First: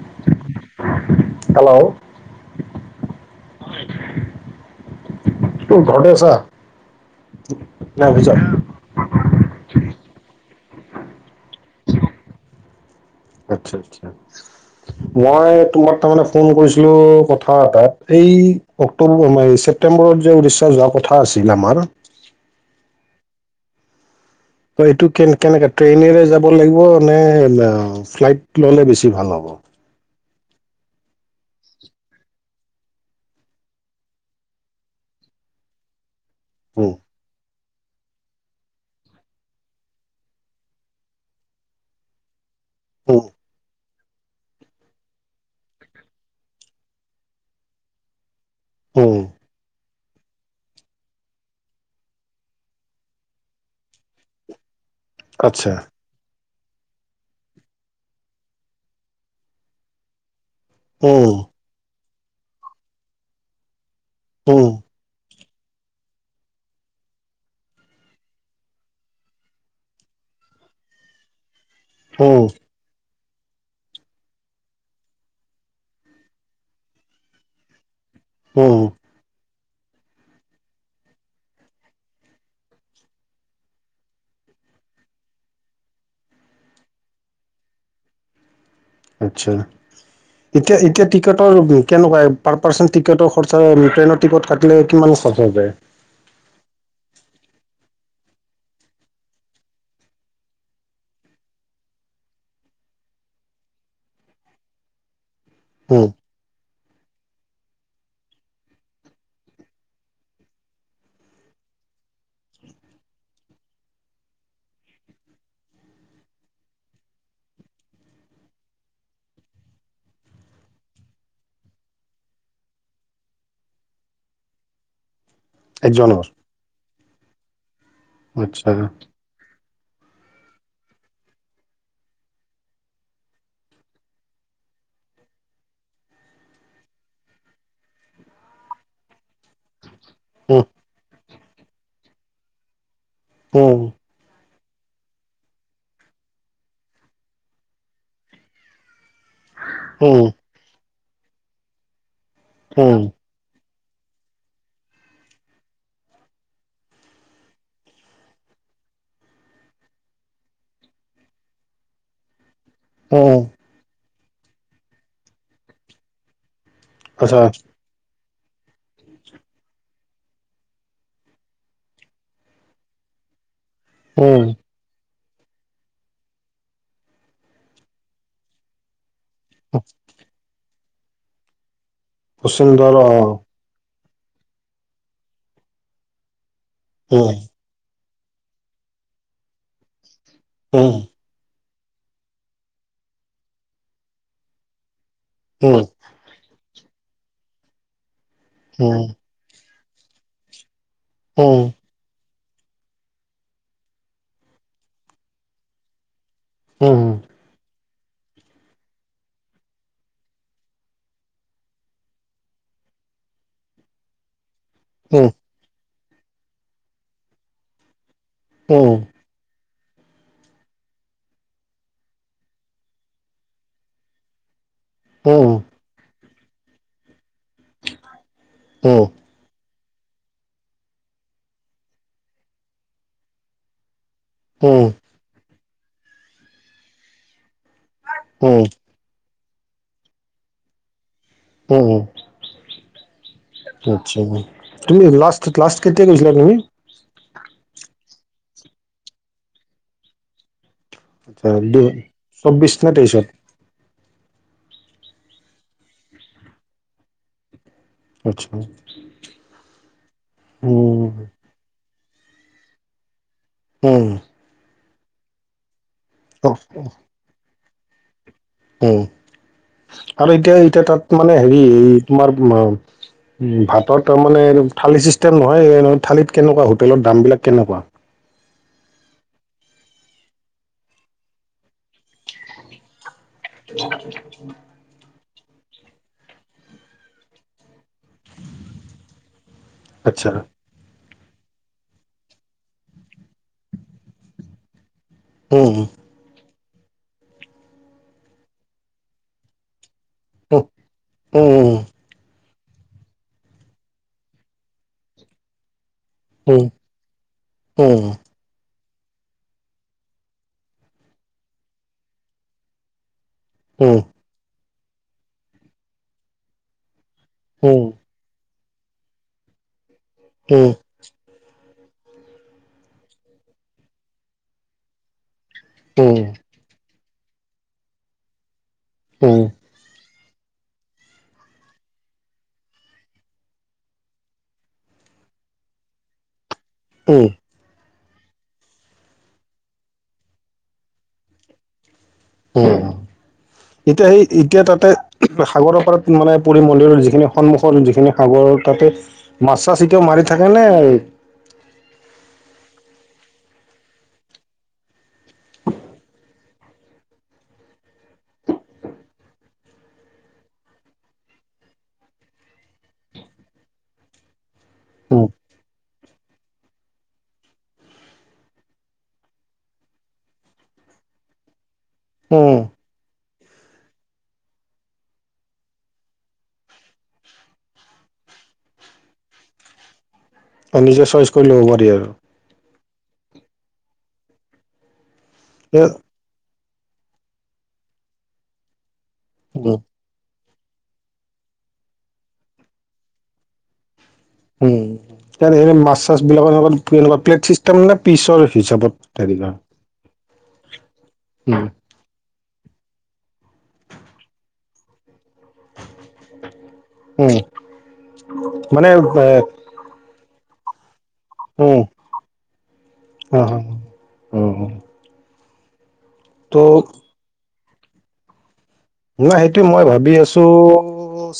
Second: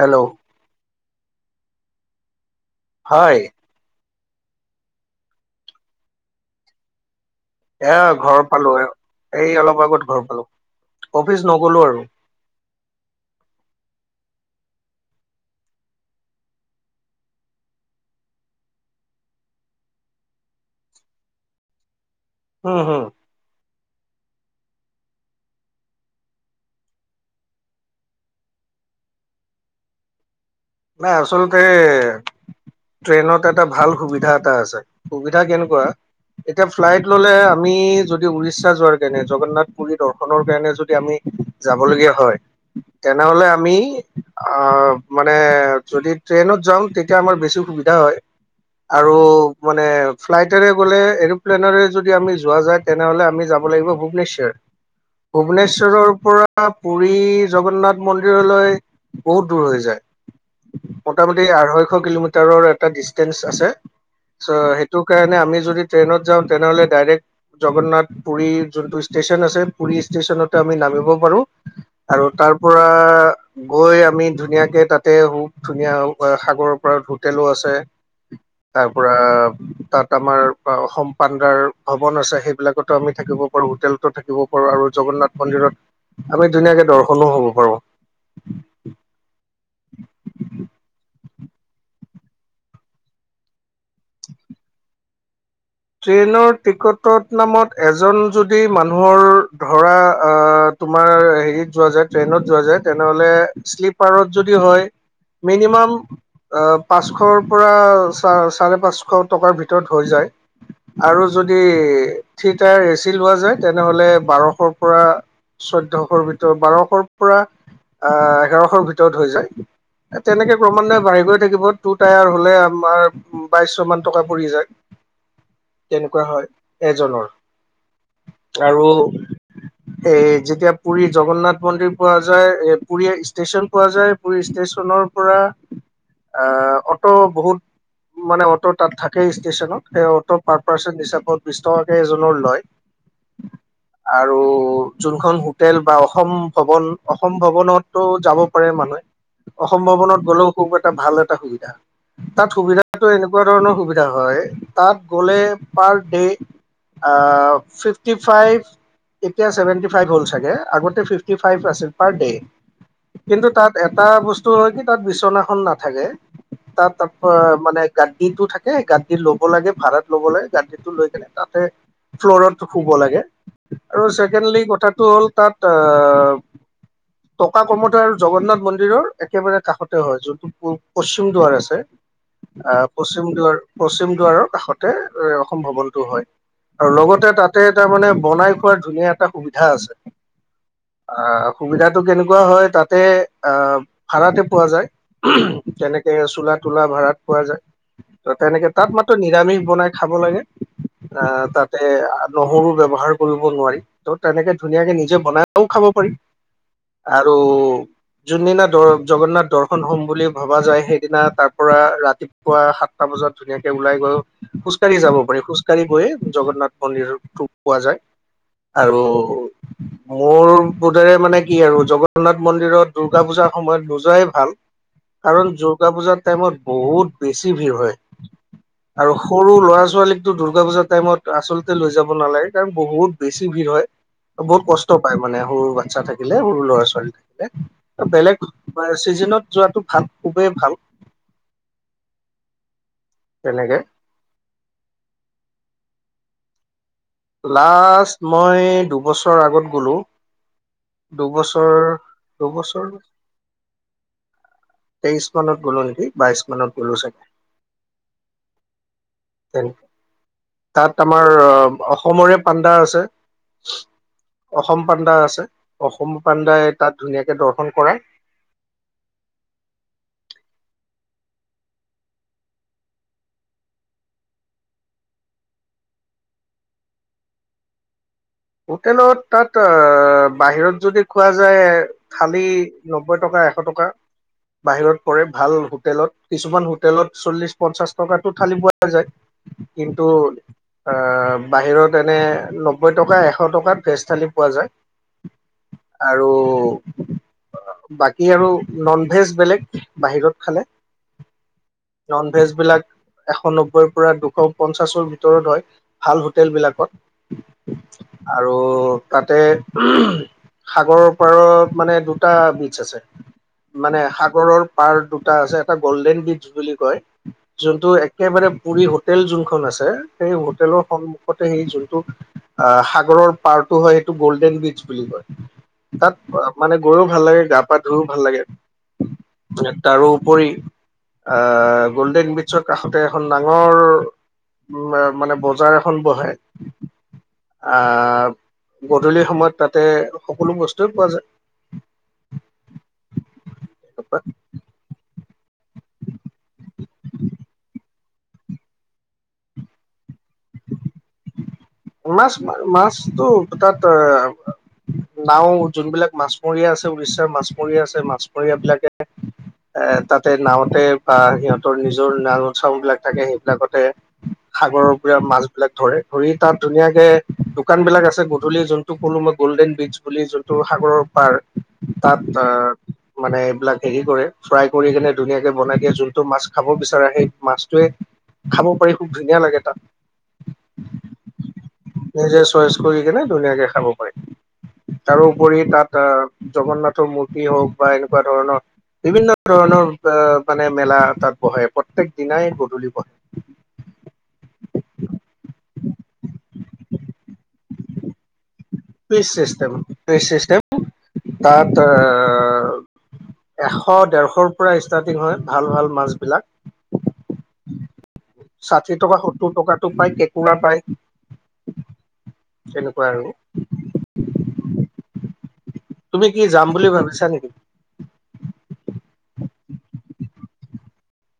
Hello hello হয় তোৰ ঘৰতে আছা? এ, নাই অফিচত। ঘৰ পালো এ এই অলপ আগত ঘৰ পালো অফিচ নগলো আৰু। আচ্ছা আচ্ছা। মই তোমাৰ তাৰমানে ফোন কৰিছিলো কথা এটাত এই অক্টোবৰ ছেপটেম্বৰত যে উৰিষ্যা যোৱা কথা আছিল আমাৰ, উম হম, ত এইটো কে কেনেকে ট্ৰেইনেৰে যাব লাগিব নে ফ্লাইট ললে বেছি ভাল হ'ব? নাই আচলতে এ, ট্ৰেইনত এটা ভাল সুবিধা এটা আছে। সুবিধা কেনেকুৱা এতিয়া উম ফ্লাইট ললে আমি যদি উৰিষ্যা যোৱাৰ কাৰণে জগন্নাথ পুৰী দৰ্শনৰ কাৰণে যদি আমি যাব লগীয়া হয়, উম তেনেহ'লে আমি আহ মা মানে যদি ট্ৰেইনত যাওঁ তেতিয়া আমাৰ বেছি সুবিধা হয় আৰু উম মানে ফ্লাইটেৰে গ'লে এৰ'প্লেনেৰে যদি আমি যোৱা যায় তেনেহ'লে আমি যাব লাগিব ভূৱনেশ্বৰ। [inaudible] ভূৱনেশ্বৰৰ পৰা পুৰী জগন্নাথ মন্দিৰলৈ বহুত দূৰ হৈ যায়। উম মোটামটি আঢ়ৈশ কিলোমিটাৰৰ এটা ডিচটেন্স আছে চ উম হেই সেইটো কাৰণে আমি যদি ট্ৰেইনত যাওঁ তেনেহ'লে ডাইৰেক্ট জগন্নাথ পুৰী যোনটো ষ্টেচন আছে পুুৰী ষ্টেচনতে আমি নামিব পাৰো। আৰু উম তাৰ পৰা গৈ আমি ধুনীয়াকে তাত তে বহুত ধুনীয়া সাগৰৰ পৰা হোটেলো আছে, উম তাৰ পৰা তাত আমাৰ অসম পাণ্ডাৰ ভৱন আছে সেইবিলাকতো আমি থাকিব পাৰো হোটেল থাকিব পাৰো আৰু জগন্নাথ মন্দিৰত আমি ধুনীয়াকে দৰ্শনো হ'ব পাৰো। আচ্ছা, এতিয়া এতিয়া টিকটৰ কেনেকুৱা পাৰ পাৰ্চন টিকটৰ খৰচা ট্ৰেইনৰ টিকট কাটিলে কিমান খৰচ হৈ যায়? ট্ৰেইনৰ টিকটৰ নামত এজন যদি মানুহৰ ধৰা আ, তোমাৰ হেৰিত যোৱা যায় ট্ৰেইনত যোৱা যায় তেনেহ'লে শ্লিপাৰত যদি হয়, মিনিমাম উম আ, পাঁচশৰ পৰা চা চাৰে পাঁচশ টকাৰ ভিতৰত হৈ যায়। আৰু যদি থ্ৰি টায়াৰ এচি লোৱা যায় তেনেহলে বাৰশৰ পৰা চৈধ্যশৰ ভিতৰত বাৰশৰ পৰা আহ এঘাৰশৰ ভিতৰত হৈ যায়। এ তেনেকে ক্ৰমান্বয়ে বাঢ়ি গৈ থাকিব টু টায়াৰ হ'লে আমাৰ উ, বাইশ মান টকা পৰি যায়। তেনেকুৱা একজনৰ হয় এজন। আচ্ছা আৰু [unintelligible] এ যেতিয়া পুৰী জগন্নাথ মন্দিৰ পোৱা যায় এ পুৰী ষ্টেশচন পোৱা যায়, পুৰী ষ্টেচনৰ পৰা আ, অটো বহুত মানে অটো তাত থাকেই ষ্টেচনত। সেই অটো পাৰ উম পাৰ্চন হিচাপত বিশ টকাকৈ এজনৰ লয়। উম, আৰু যোনখন হোটেল বা অসম ভৱন অসম ভৱনটো যাব পাৰে মানুহে। অসম ভৱনত গলেও খুব এটা ভাল এটা সুবিধা। তাত সুবিধাটো এনেকুৱা তেনেকুৱা ধৰণৰ সুবিধা হয় তাত গলে পাৰ ডে আ, ফিফটি ফাইভ এতিয়া ছেভেনটি ফাইভ হ'ল চাগে আগতে ফিফটি ফাইভ আছিল পাৰ ডে, কিন্তু তাত এটা বস্তু হয় কি তাত বিচনাখন নাথাকে তাত অপ মানে, গাড্ডিটো থাকে গাড্ডিৰ লগ লব লাগে ভাড়াত ল'বলে গাড্ডিটো লৈ কেনে তাতে ফ্লৰত শুব লাগে আৰু ছেকেণ্ডলি কথাটো হ'ল তাত এ টকা কমতে আৰু জগন্নাথ মন্দিৰৰ একেবাৰে কাষতে হয় যোনটো পূ পশ্চিম দুৱাৰ আছে পশ্চিম দুৱাৰ পশ্চিম দুৱাৰৰ কাষতে এই অসম ভৱনটো হয় আৰু লগতে তাত তাতে তাৰ মানে বনাই খোৱাৰ ধুনীয়া এটা সুবিধা আছে উম আহ সুবিধাটো কেনেকুৱা হয় তাতে আহ ভাড়াতে পোৱা যায় তেনেকে চোলা তোলা ভাড়াত পোৱা যায় ত তেনেকে তাত মাত্ৰ নিৰামিষ বনাই খাব লাগে আ তাতে এ নহৰু ব্যৱহাৰ কৰিব নোৱাৰি ত' তেনেকে ধুনীয়াকে নিজে বনাইও খাব পাৰি আৰু যোনদিনা দ জগন্নাথ দৰ্শন হম বুলি ভবা যায় সেইদিনা তাৰ পৰা ৰাতিপুৱা সাতটা বজাত ধুনীয়াকে ওলাই গৈ খোজকাঢ়ি যাব পাৰি খোজকাঢ়ি গৈয়ে জগন্নাথ মন্দিৰতটো পোৱা যায় আৰু [inaudible] মোৰ বোধেৰে মানে কি আৰু জগন্নাথ মন্দিৰত দুৰ্গা পূজাৰ সময়ত নোযোৱাই ভাল। কাৰণ দুৰ্গা পূজাৰ টাইমত বহুত বেছি ভিৰ হয় আৰু সৰু ল'ৰা ছোৱালীকতো দুৰ্গা পূজাৰ টাইমত আচলতে লৈ যাব নালাগে কাৰণ বহুত বেছি ভিৰ হয়। বহুত কষ্ট পায় মানে সৰু বাচ্ছা থাকিলে সৰু ল'ৰা ছোৱালী থাকিলে বেলেগ চিজনত যোৱাটো ভাল খুবেই ভাল। উম, উম। তেনেকে। আচ্ছা তুমি লাষ্ট লাষ্ট কেতিয়া গৈছিল তুমি? লাষ্ট মই দুবছৰ আগত গ'লো। আচ্ছা দুবছৰ দু চৌব্বিছ নে দুবছৰ তেইছত? তেইশ মানত গ'লো নেকি বাইশ মানত গ'লো চাগে। আচ্ছা। নে তাত উম, আমাৰ অসমৰে পাণ্ডা আছে। হম। অসম পাণ্ডা আছে অসম অ', পাণ্ডাই তাত ধুনীয়াকে দৰ্শন কৰায়। উম আৰু এতিয়া এতিয়া তাত মানে হেৰি তোমাৰ ভাতত তাৰ মানে থালি চিষ্টেম নহয় থালিত কেনেকুৱা হোটেলৰ দামবিলাক কেনেকুৱা? হোটেলত তাত অ' বাহিৰত যদি খোৱা যায় খালী নব্বৈ টকা এশ টকা বাহিৰত কৰে ভাল হোটেলত কিছুমান হোটেলত চল্লিশ পঞ্চাশ টকাতটো থঠালি পোৱা যায়। কিন্তু আচ্ছা আহ বাহিৰত এনে নব্বৈ টকা এশ এশ টকাত ভেজ থালী পোৱা যায়। হম। আৰু বাকী আৰু নন ভেজ বেলেগ। বাহিৰত উম, খালে? ভেজবলাক এশ নব্বৈৰ পৰা দুশ পঞ্চাশৰ ভিতৰত হয় ভাল হোটেলবিলাকত। উম। আৰু তাতে সাগৰৰ পাৰত মানে দুটা বীচ আছে। মানে সাগৰৰ পাৰ দুটা আছে এটা গল্ডেন ব্ৰীজ বুলি কয়। যোনটো একেবাৰে পুৰি হোটেল যোনখন আছে সেই হোটেলৰ সন্মুখতে সেই যোনটো সগৰৰটো হয় সেইটো গল্ডেন বচ বুলি কয় তাত মানে গৈও ভাল লাগে গা পা ধুইও ভাল লাগে। হম। তাৰোপৰি আহ গ'ল্ডেন বিছৰ কাষতে এখন ডাঙৰ উম, মানে বজাৰ এখন বহে। উম। আ গধূলি সময়ত তাতে সকলো বস্তুৱেই পোৱা যায়৷ উম, এতিয়া সেই এতিয়া তাতে সাগৰপাৰত মানে পুৰি মন্দিৰৰ যিখিনি সন্মুখৰ যিখিনি সাগৰ তাতে মাছ চাছ এতিয়াও মাৰি থাকে নে? মাছ ম মাছতটো তাত আ নাও যোনবিলাক মাছমৰীয়া আছে উৰিষ্যাৰ মাছমৰীয়া আছে মাছমৰীয়াবিলাকে এ তাতে নাওতে বা সিহঁতৰ নিজৰ নাম উৎসও বিলাক থাকে সেইবিলাকতে সাগৰৰ পৰা উম, মাছ এইবিলাক ধৰে ধৰি তাত ধুনীয়াকে দোকান বিলাক আছে গধূলি যোনটো ক'লো মই গ'ল্ডেন বীচ বুলি যোন টো সাগৰৰ পাৰ তাত উম, আহ মানে এইবিলাক হেৰি কৰে ফ্ৰাই কৰি কেনে ধুনীয়াকে বনাই দিয়ে যোনটো মাছ খাব বিচাৰে সেই মাছটোৱে খাব পাৰি খুব ধুনীয়া লাগে তাত নিজে চইচ কৰি ল'ব পাৰি আৰু নিজে চইচ কৰি কিনে ধুনীয়াকে খাব পাৰি তাৰোপৰি তাত জগন্নাথৰ মূৰ্তি হওক বা এনেকুৱা ধৰণৰ বিভিন্ন উম, ধৰণৰ অ মানে মেলা তাত বহে প্ৰত্যেক দিনাই গধূলি বহে উম এনে মাছ চাছ বিিলাক একুৱকুৱা প্লে তাৰমানে পিছৰ হিচাপত টুইষ্ট হেৰি চিষ্টেম টুইষ্ট চিষ্টেম কৰা তাত এশ ডেৰশৰ পৰা ষ্টাৰ্টিং হয় ভাল ভাল মাছ বিলাক উম, মানে ষাঠি টকা এ সত্তৰ টকাাতটো প্ৰায় পুৰা পাই উম তেনেকুৱা আৰু অ', অ তুমি কি যাম ত' বুলি ভাবিছা নেকি নাই সেইটো মই ভাবি আছো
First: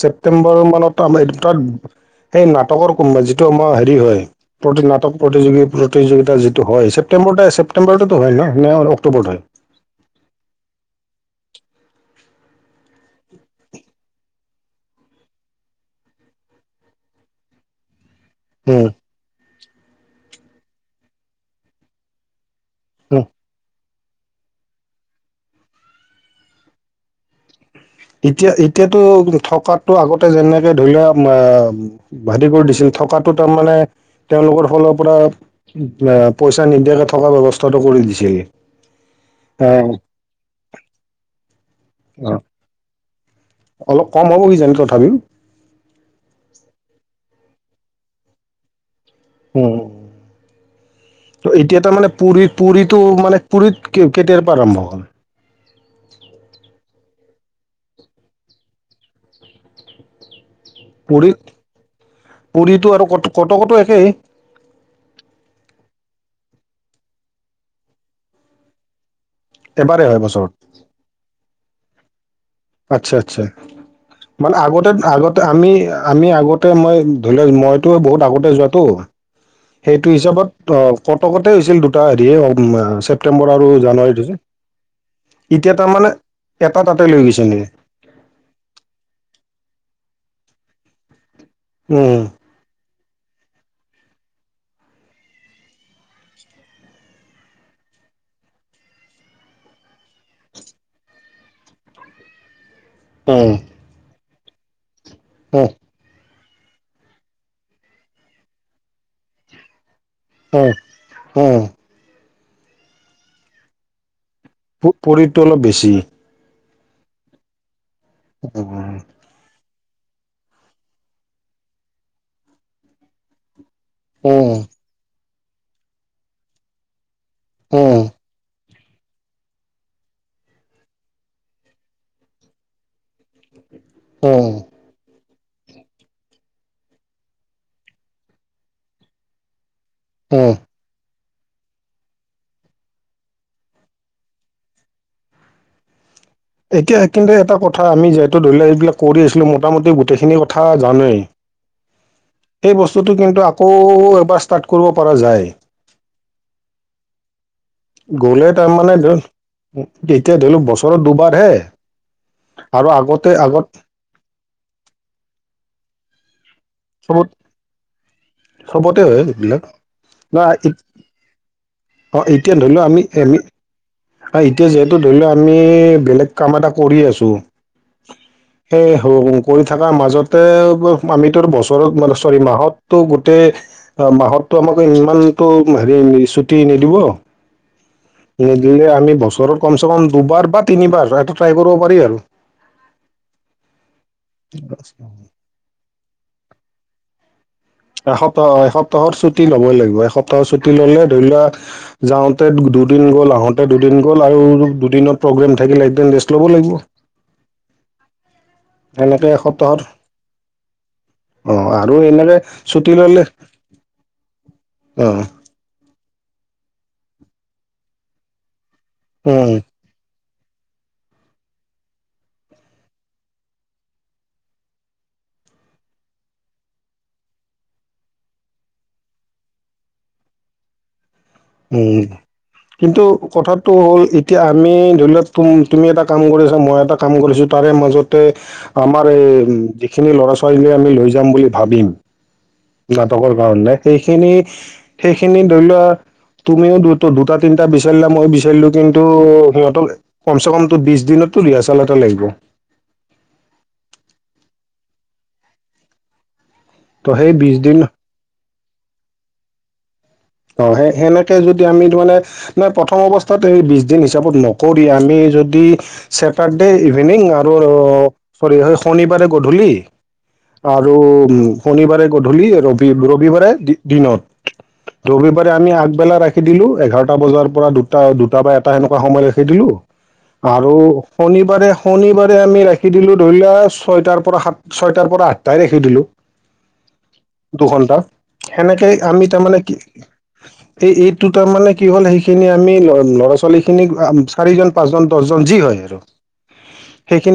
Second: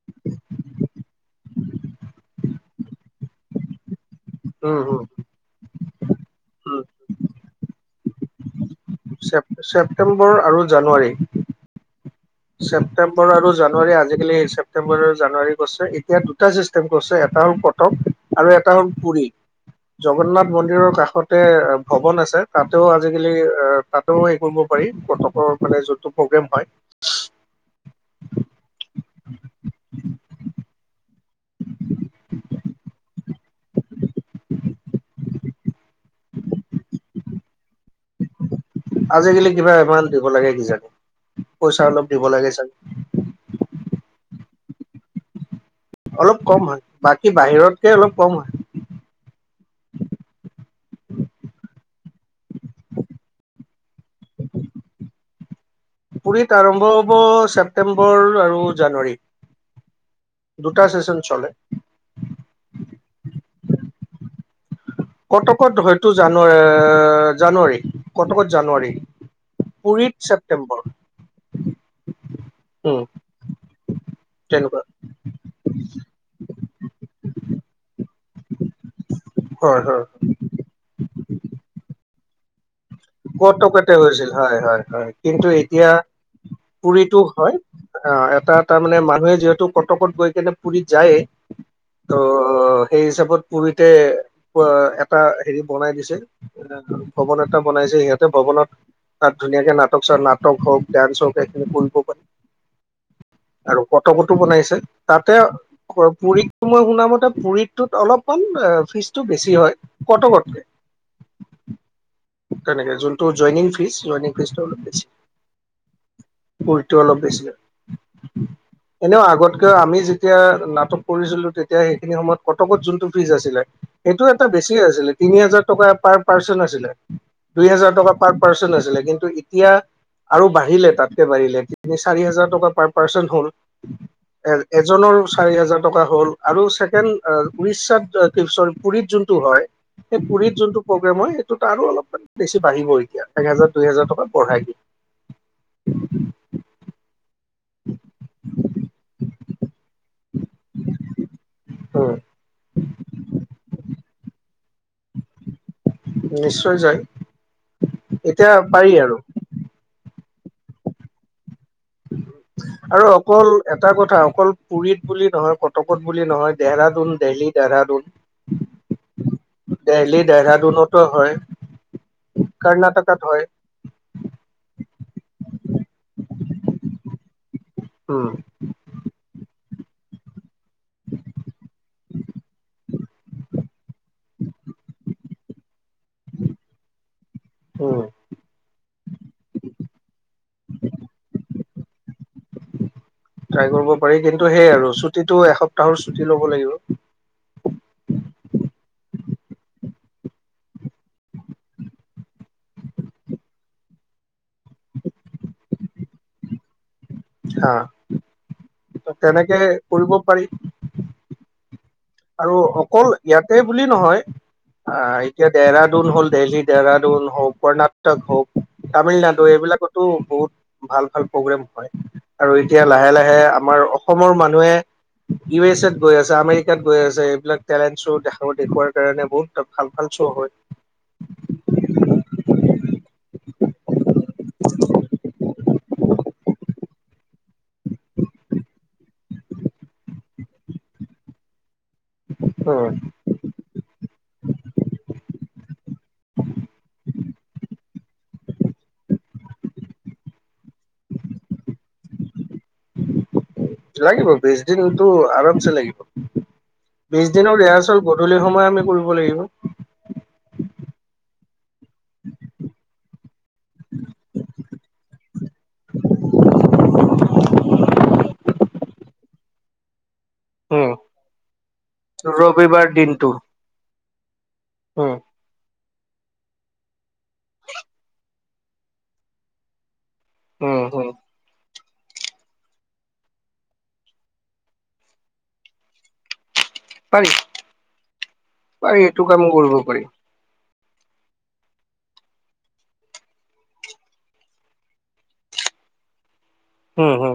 ছেপটেম্বৰ মানত আমাৰ এই তাত সেই নাটকৰ যিটো আমাৰ হেৰি হয় উম, প্ৰতি উম, নাটক প্ৰতিযোগী প্ৰতিযোগিতা যিটো উম, হয় ছেপ্্তেম্বৰতে ছেপ পেম্বৰতটোো হয় নাই অক্টোবৰটো হয় ছেপ্তেম্বৰ আৰু জানুৱাৰী ছেপটেম্বৰ আৰু জানুৱাৰী আজিকালি ছেপটেম্বৰ আৰু জানুৱাৰী গছে এতিয়া দুটা চষ্ট ছে এটা হল পথক আৰু এটা উম, হ'ল পুৰী জগন্নাথ মন্দিৰৰ কাষতে ভৱন আছে তাতেও উম। আজিকালি তাতেও হেৰি কৰিব পাৰি পথকৰ মানে যোনটো প্ৰগ্ৰেম হয় এতিয়া এতিয়াতো থকটো আগতে যেনেকে ধৰি লোৱা ভাদি কৰি দিছিল থকাাতটো তাৰমানানে তেওঁলোকৰ ফালৰ পৰা পইচা নিদিয়াকে থকা ব্য্ৱস্থাটো কৰি দিছিল আজিকালি কিবা আহ এমাউণ্ট দিব লাগে কিজানো পইচা অলপ দিব অ, লাগে জানো অলপ কম হ'ব কিি জানে তথাপিম অলপ কম হয় বাকী বাহিৰতকে অলপ কম হয় উ এতিয়া তাৰ মানে পী পুৰীতটো মানে পুুৰীত কেটৰ পৰা আৰমভ হ'ল পুুৰীত আৰম্ভ হব ছেপ্তেম্বৰ আৰু জানুৱাৰীত দুটা চেচন পুৰীত চলে পুৰীটো আৰু ক কটকটো একেই কটকত হয়তো জানুৱাৰী জানুৱাৰী কটকত জানুৱাৰী এবাৰেই হয় কুৰিীত বছৰত। ছেপ্তেম্বৰ উম আচ্ছা আচ্ছা মানে তেনেকুৱা আগতে আগতে আমি আমি আগতে মই ধৰি লও মইতো বহুত আগতে যোৱাতটো হয় হয় সেইটো হিচাপত অ কটকতে হৈছিল দুটা হেৰিয়ে ছেপ্তেম্বৰ আৰু কটকতে জানুৱাৰীত হৈছিল হৈছে হয় হয় হয় কিন্তু এতিয়া তাৰমানানে এটা তাতে পুৰীটো লৈ গৈছে হয় নেকি? অ এটা তাৰ মানে মানুহে যিহেতু কটকত গৈ কেনে পুুৰীত যায়েই ত' উম অ সেই হিচাপত পুৰিতে এটা হেৰি বনাই দিছে আহ ভৱন এটা বনাইছে সিহঁতে ভৱনত তাত ধুনীয়াকে নাটক চ নাটক হওক ডান্স হওক এইখিনি কৰিব পাৰি অ আৰু পটকটো বনাইছে তাতে পুৰীতটো মই শুনাম মতে পুৰীতটোত অলপমান ফিজটো বেছি হয় কটকত উ উম তনেকে যোনটো জইনিং ফিজ জইনিং ফিজ অলপ বেছি পুৰীটো অলপ বেছি। পুৰটো অলপ বেছিলে উম এনেও আগত ক আমি যেতিয়া নাটক কৰিছিলো তেতিয়া সেইখিনি সময়ত কটকত যোনটো ফ্ৰিজ আছিলে সেইটো এটা উম বেছি আছিলে তিনি হাজাৰ টকা পাৰ পাৰ্চন আছিলে দুই হোজাৰ উম টকা পাৰ পাৰ্চন হৈছিলে কিন্তু এতিয়া আৰু বাঢ়িলে তাতকে বাঢ়িলে তিনি চাৰি হাজাৰ টকা পাৰ পাৰ্চন হ উম এ এজনৰ চাৰি হাজাৰ টকা হ'ল আৰু ছেকেণ্ড উৰিষ্যাত কি পুৰীত যোনটো হয় স উম পুৰীত যোনটো প্ৰগ্ৰেম হয় সেইটোত আৰু অলপ মান বেছি বাঢ়িব এতিয়া এক হেজাৰ দুই হাজজাৰ টকা বঢ়াই দিয় এতিয়া কিন্তু এটা কথা আমি যিহেতু ধৰি লওক এইবিলাক কৰি আছিলোঁ মোটামুটি গোটেইখিনি কথা জানেই উম সেই বস্তুটো কিন্তু আকৌ এবাৰ ষ্টাৰ্ট কৰিব পৰা যায় নিশ্চয় যায় এতিয়া গলে তাৰ পাৰি মানে উ আৰু এতিয়া ধৰি লওক বছৰত দুবাৰ হে আৰু অকল এটা কথা অকল পুৰীত বুলি নহয় কটকত বুলি নহয় দেহৰাদুন চবত দেলহি দেহৰাদুন চবতে হয় এইবিলাক দেলহি ন দেহৰাদুনতো হয় অ এতিয়া ধৰি লও আমি কৰ্ণাটকাত এমি হয় এতিয়া যিহেতু ধৰি লও আমি বেলেগ কাম এটা কৰি আছো উম সেই কৰি থকা মাজতে আমিতো বছৰত চৰি মাহতো তেতে অ মাহতো আমাক ইমান টো হেৰি ছুটি নিদিব উম নিদিলে আমি বছৰৰত কমচে কম দুবাৰ বা তিনিবাৰ এটা ট্ৰাই কৰিব পাৰি আৰু ট্ৰাই কৰিব পাৰি কিন্তু সেইয় আৰু ছুটীটো এসপ্তাহৰ ছুটি ল'ব লাগিব এসপ্তাহ এসপ্তাহৰ ছুটি ল'বই লাগিব এসপ্তাহৰ ছুটি ললে ধৰি লোৱা যাওঁতে দুদিন গ'ল আহোতে দুদিন গ'ল আৰু দুদিনত প্ৰগ্ৰেম থাকিলে একদিন ৰেষ্ট ল'ব লাগিব হা এনেকে তেনেকে এসপ্তাহত কৰিব পাৰি অ আৰু এনেৰে আৰু অকল ইয়াতে বুলি নহয় অ আহ এতিয়া ডেহৰাডুন হ'ল দেলহী ডেৰাডুন হওক কৰ্ণাটক হওক তামিলনাডু উম এইবিলাকত তো বহুত ভাল ভাল প্ৰগ্ৰেম হয় আৰু এতিয়া লাহে লাহে আমাৰ অসমৰ মানুহে ই এছ এত গৈ আছে আমাৰ তাত গৈ আছে এইবিলাক টেলেণ্ট শ্ব' দেখা দেখওৱ কাৰে বহুত ভাল ভাল শ্ব' হয় উম কিন্তু কথাাতটো হ'ল এতিয়া আমি ধৰি লওক তুম তুমি এটা কাম কৰি আছা মই এটা কাম কৰিছোঁ তাৰে মাজতে, আমাৰ এই যিখিনি ল'ৰা ছোৱালী আমি লৈ যাম বুলি ভাবিম, উম নাটকৰ কাৰণ সেইখিনি সেইখিনি ধৰি লোৱা তুমিও দু দুটা তিনিটা বিচাৰিলা মই বিচাৰিলো কিন্তু সিহঁতক কমচে কমটো বিশ দিনতো ৰিহাৰ্চেল এটা লাগিব। লাগিব বিশ দিনটো আৰামছে লাগিব ত' বি সেই বিশ দিনৰ দিন ৰিহাৰ্চল গধূলি সময় আমি কৰিব লাগিব। অ, সেই সেনেকে যদি আমি তাৰানে নাই প্ৰথম অৱস্থাত এই বিশছ দিন হিচাপত নকৰি আমি যদি চছেটাৰডে ইভিনিং আৰু চৰি হয় শনিবাৰে গধূলি উম আৰু শনিবাৰে গধূলি ৰবিবাৰ ৰবি দিনটো ৰবিবাৰে দিনত। উম ৰবিবাৰে আমি আগবেলা ৰাখি দিলো এঘাৰটা বজাৰ পৰা দুটা দুটা বা এটা সেনেকুৱা সময় ৰাখি দিলো, আৰু উম উম শনিবাৰে শনিবাৰে আমি ৰাখি দিলো ধৰি লোৱা ছয়টাৰ পৰা সাত ছয়টাৰ পৰা আঠটাই ৰাখি দিলোঁ। পাৰি দুঘন্টা পাৰি সেনেকেই এইটো আমি কাম তাৰমানে কৰিব কি পাৰি এই এইদটো তাৰ মানে কি হ'ল সেইখিনি আমি ল'ৰা ছোৱালী খিনিক চাৰিজন পাঁচজন দহজন যি হয় আৰু, উম, হুম, সেইখিনি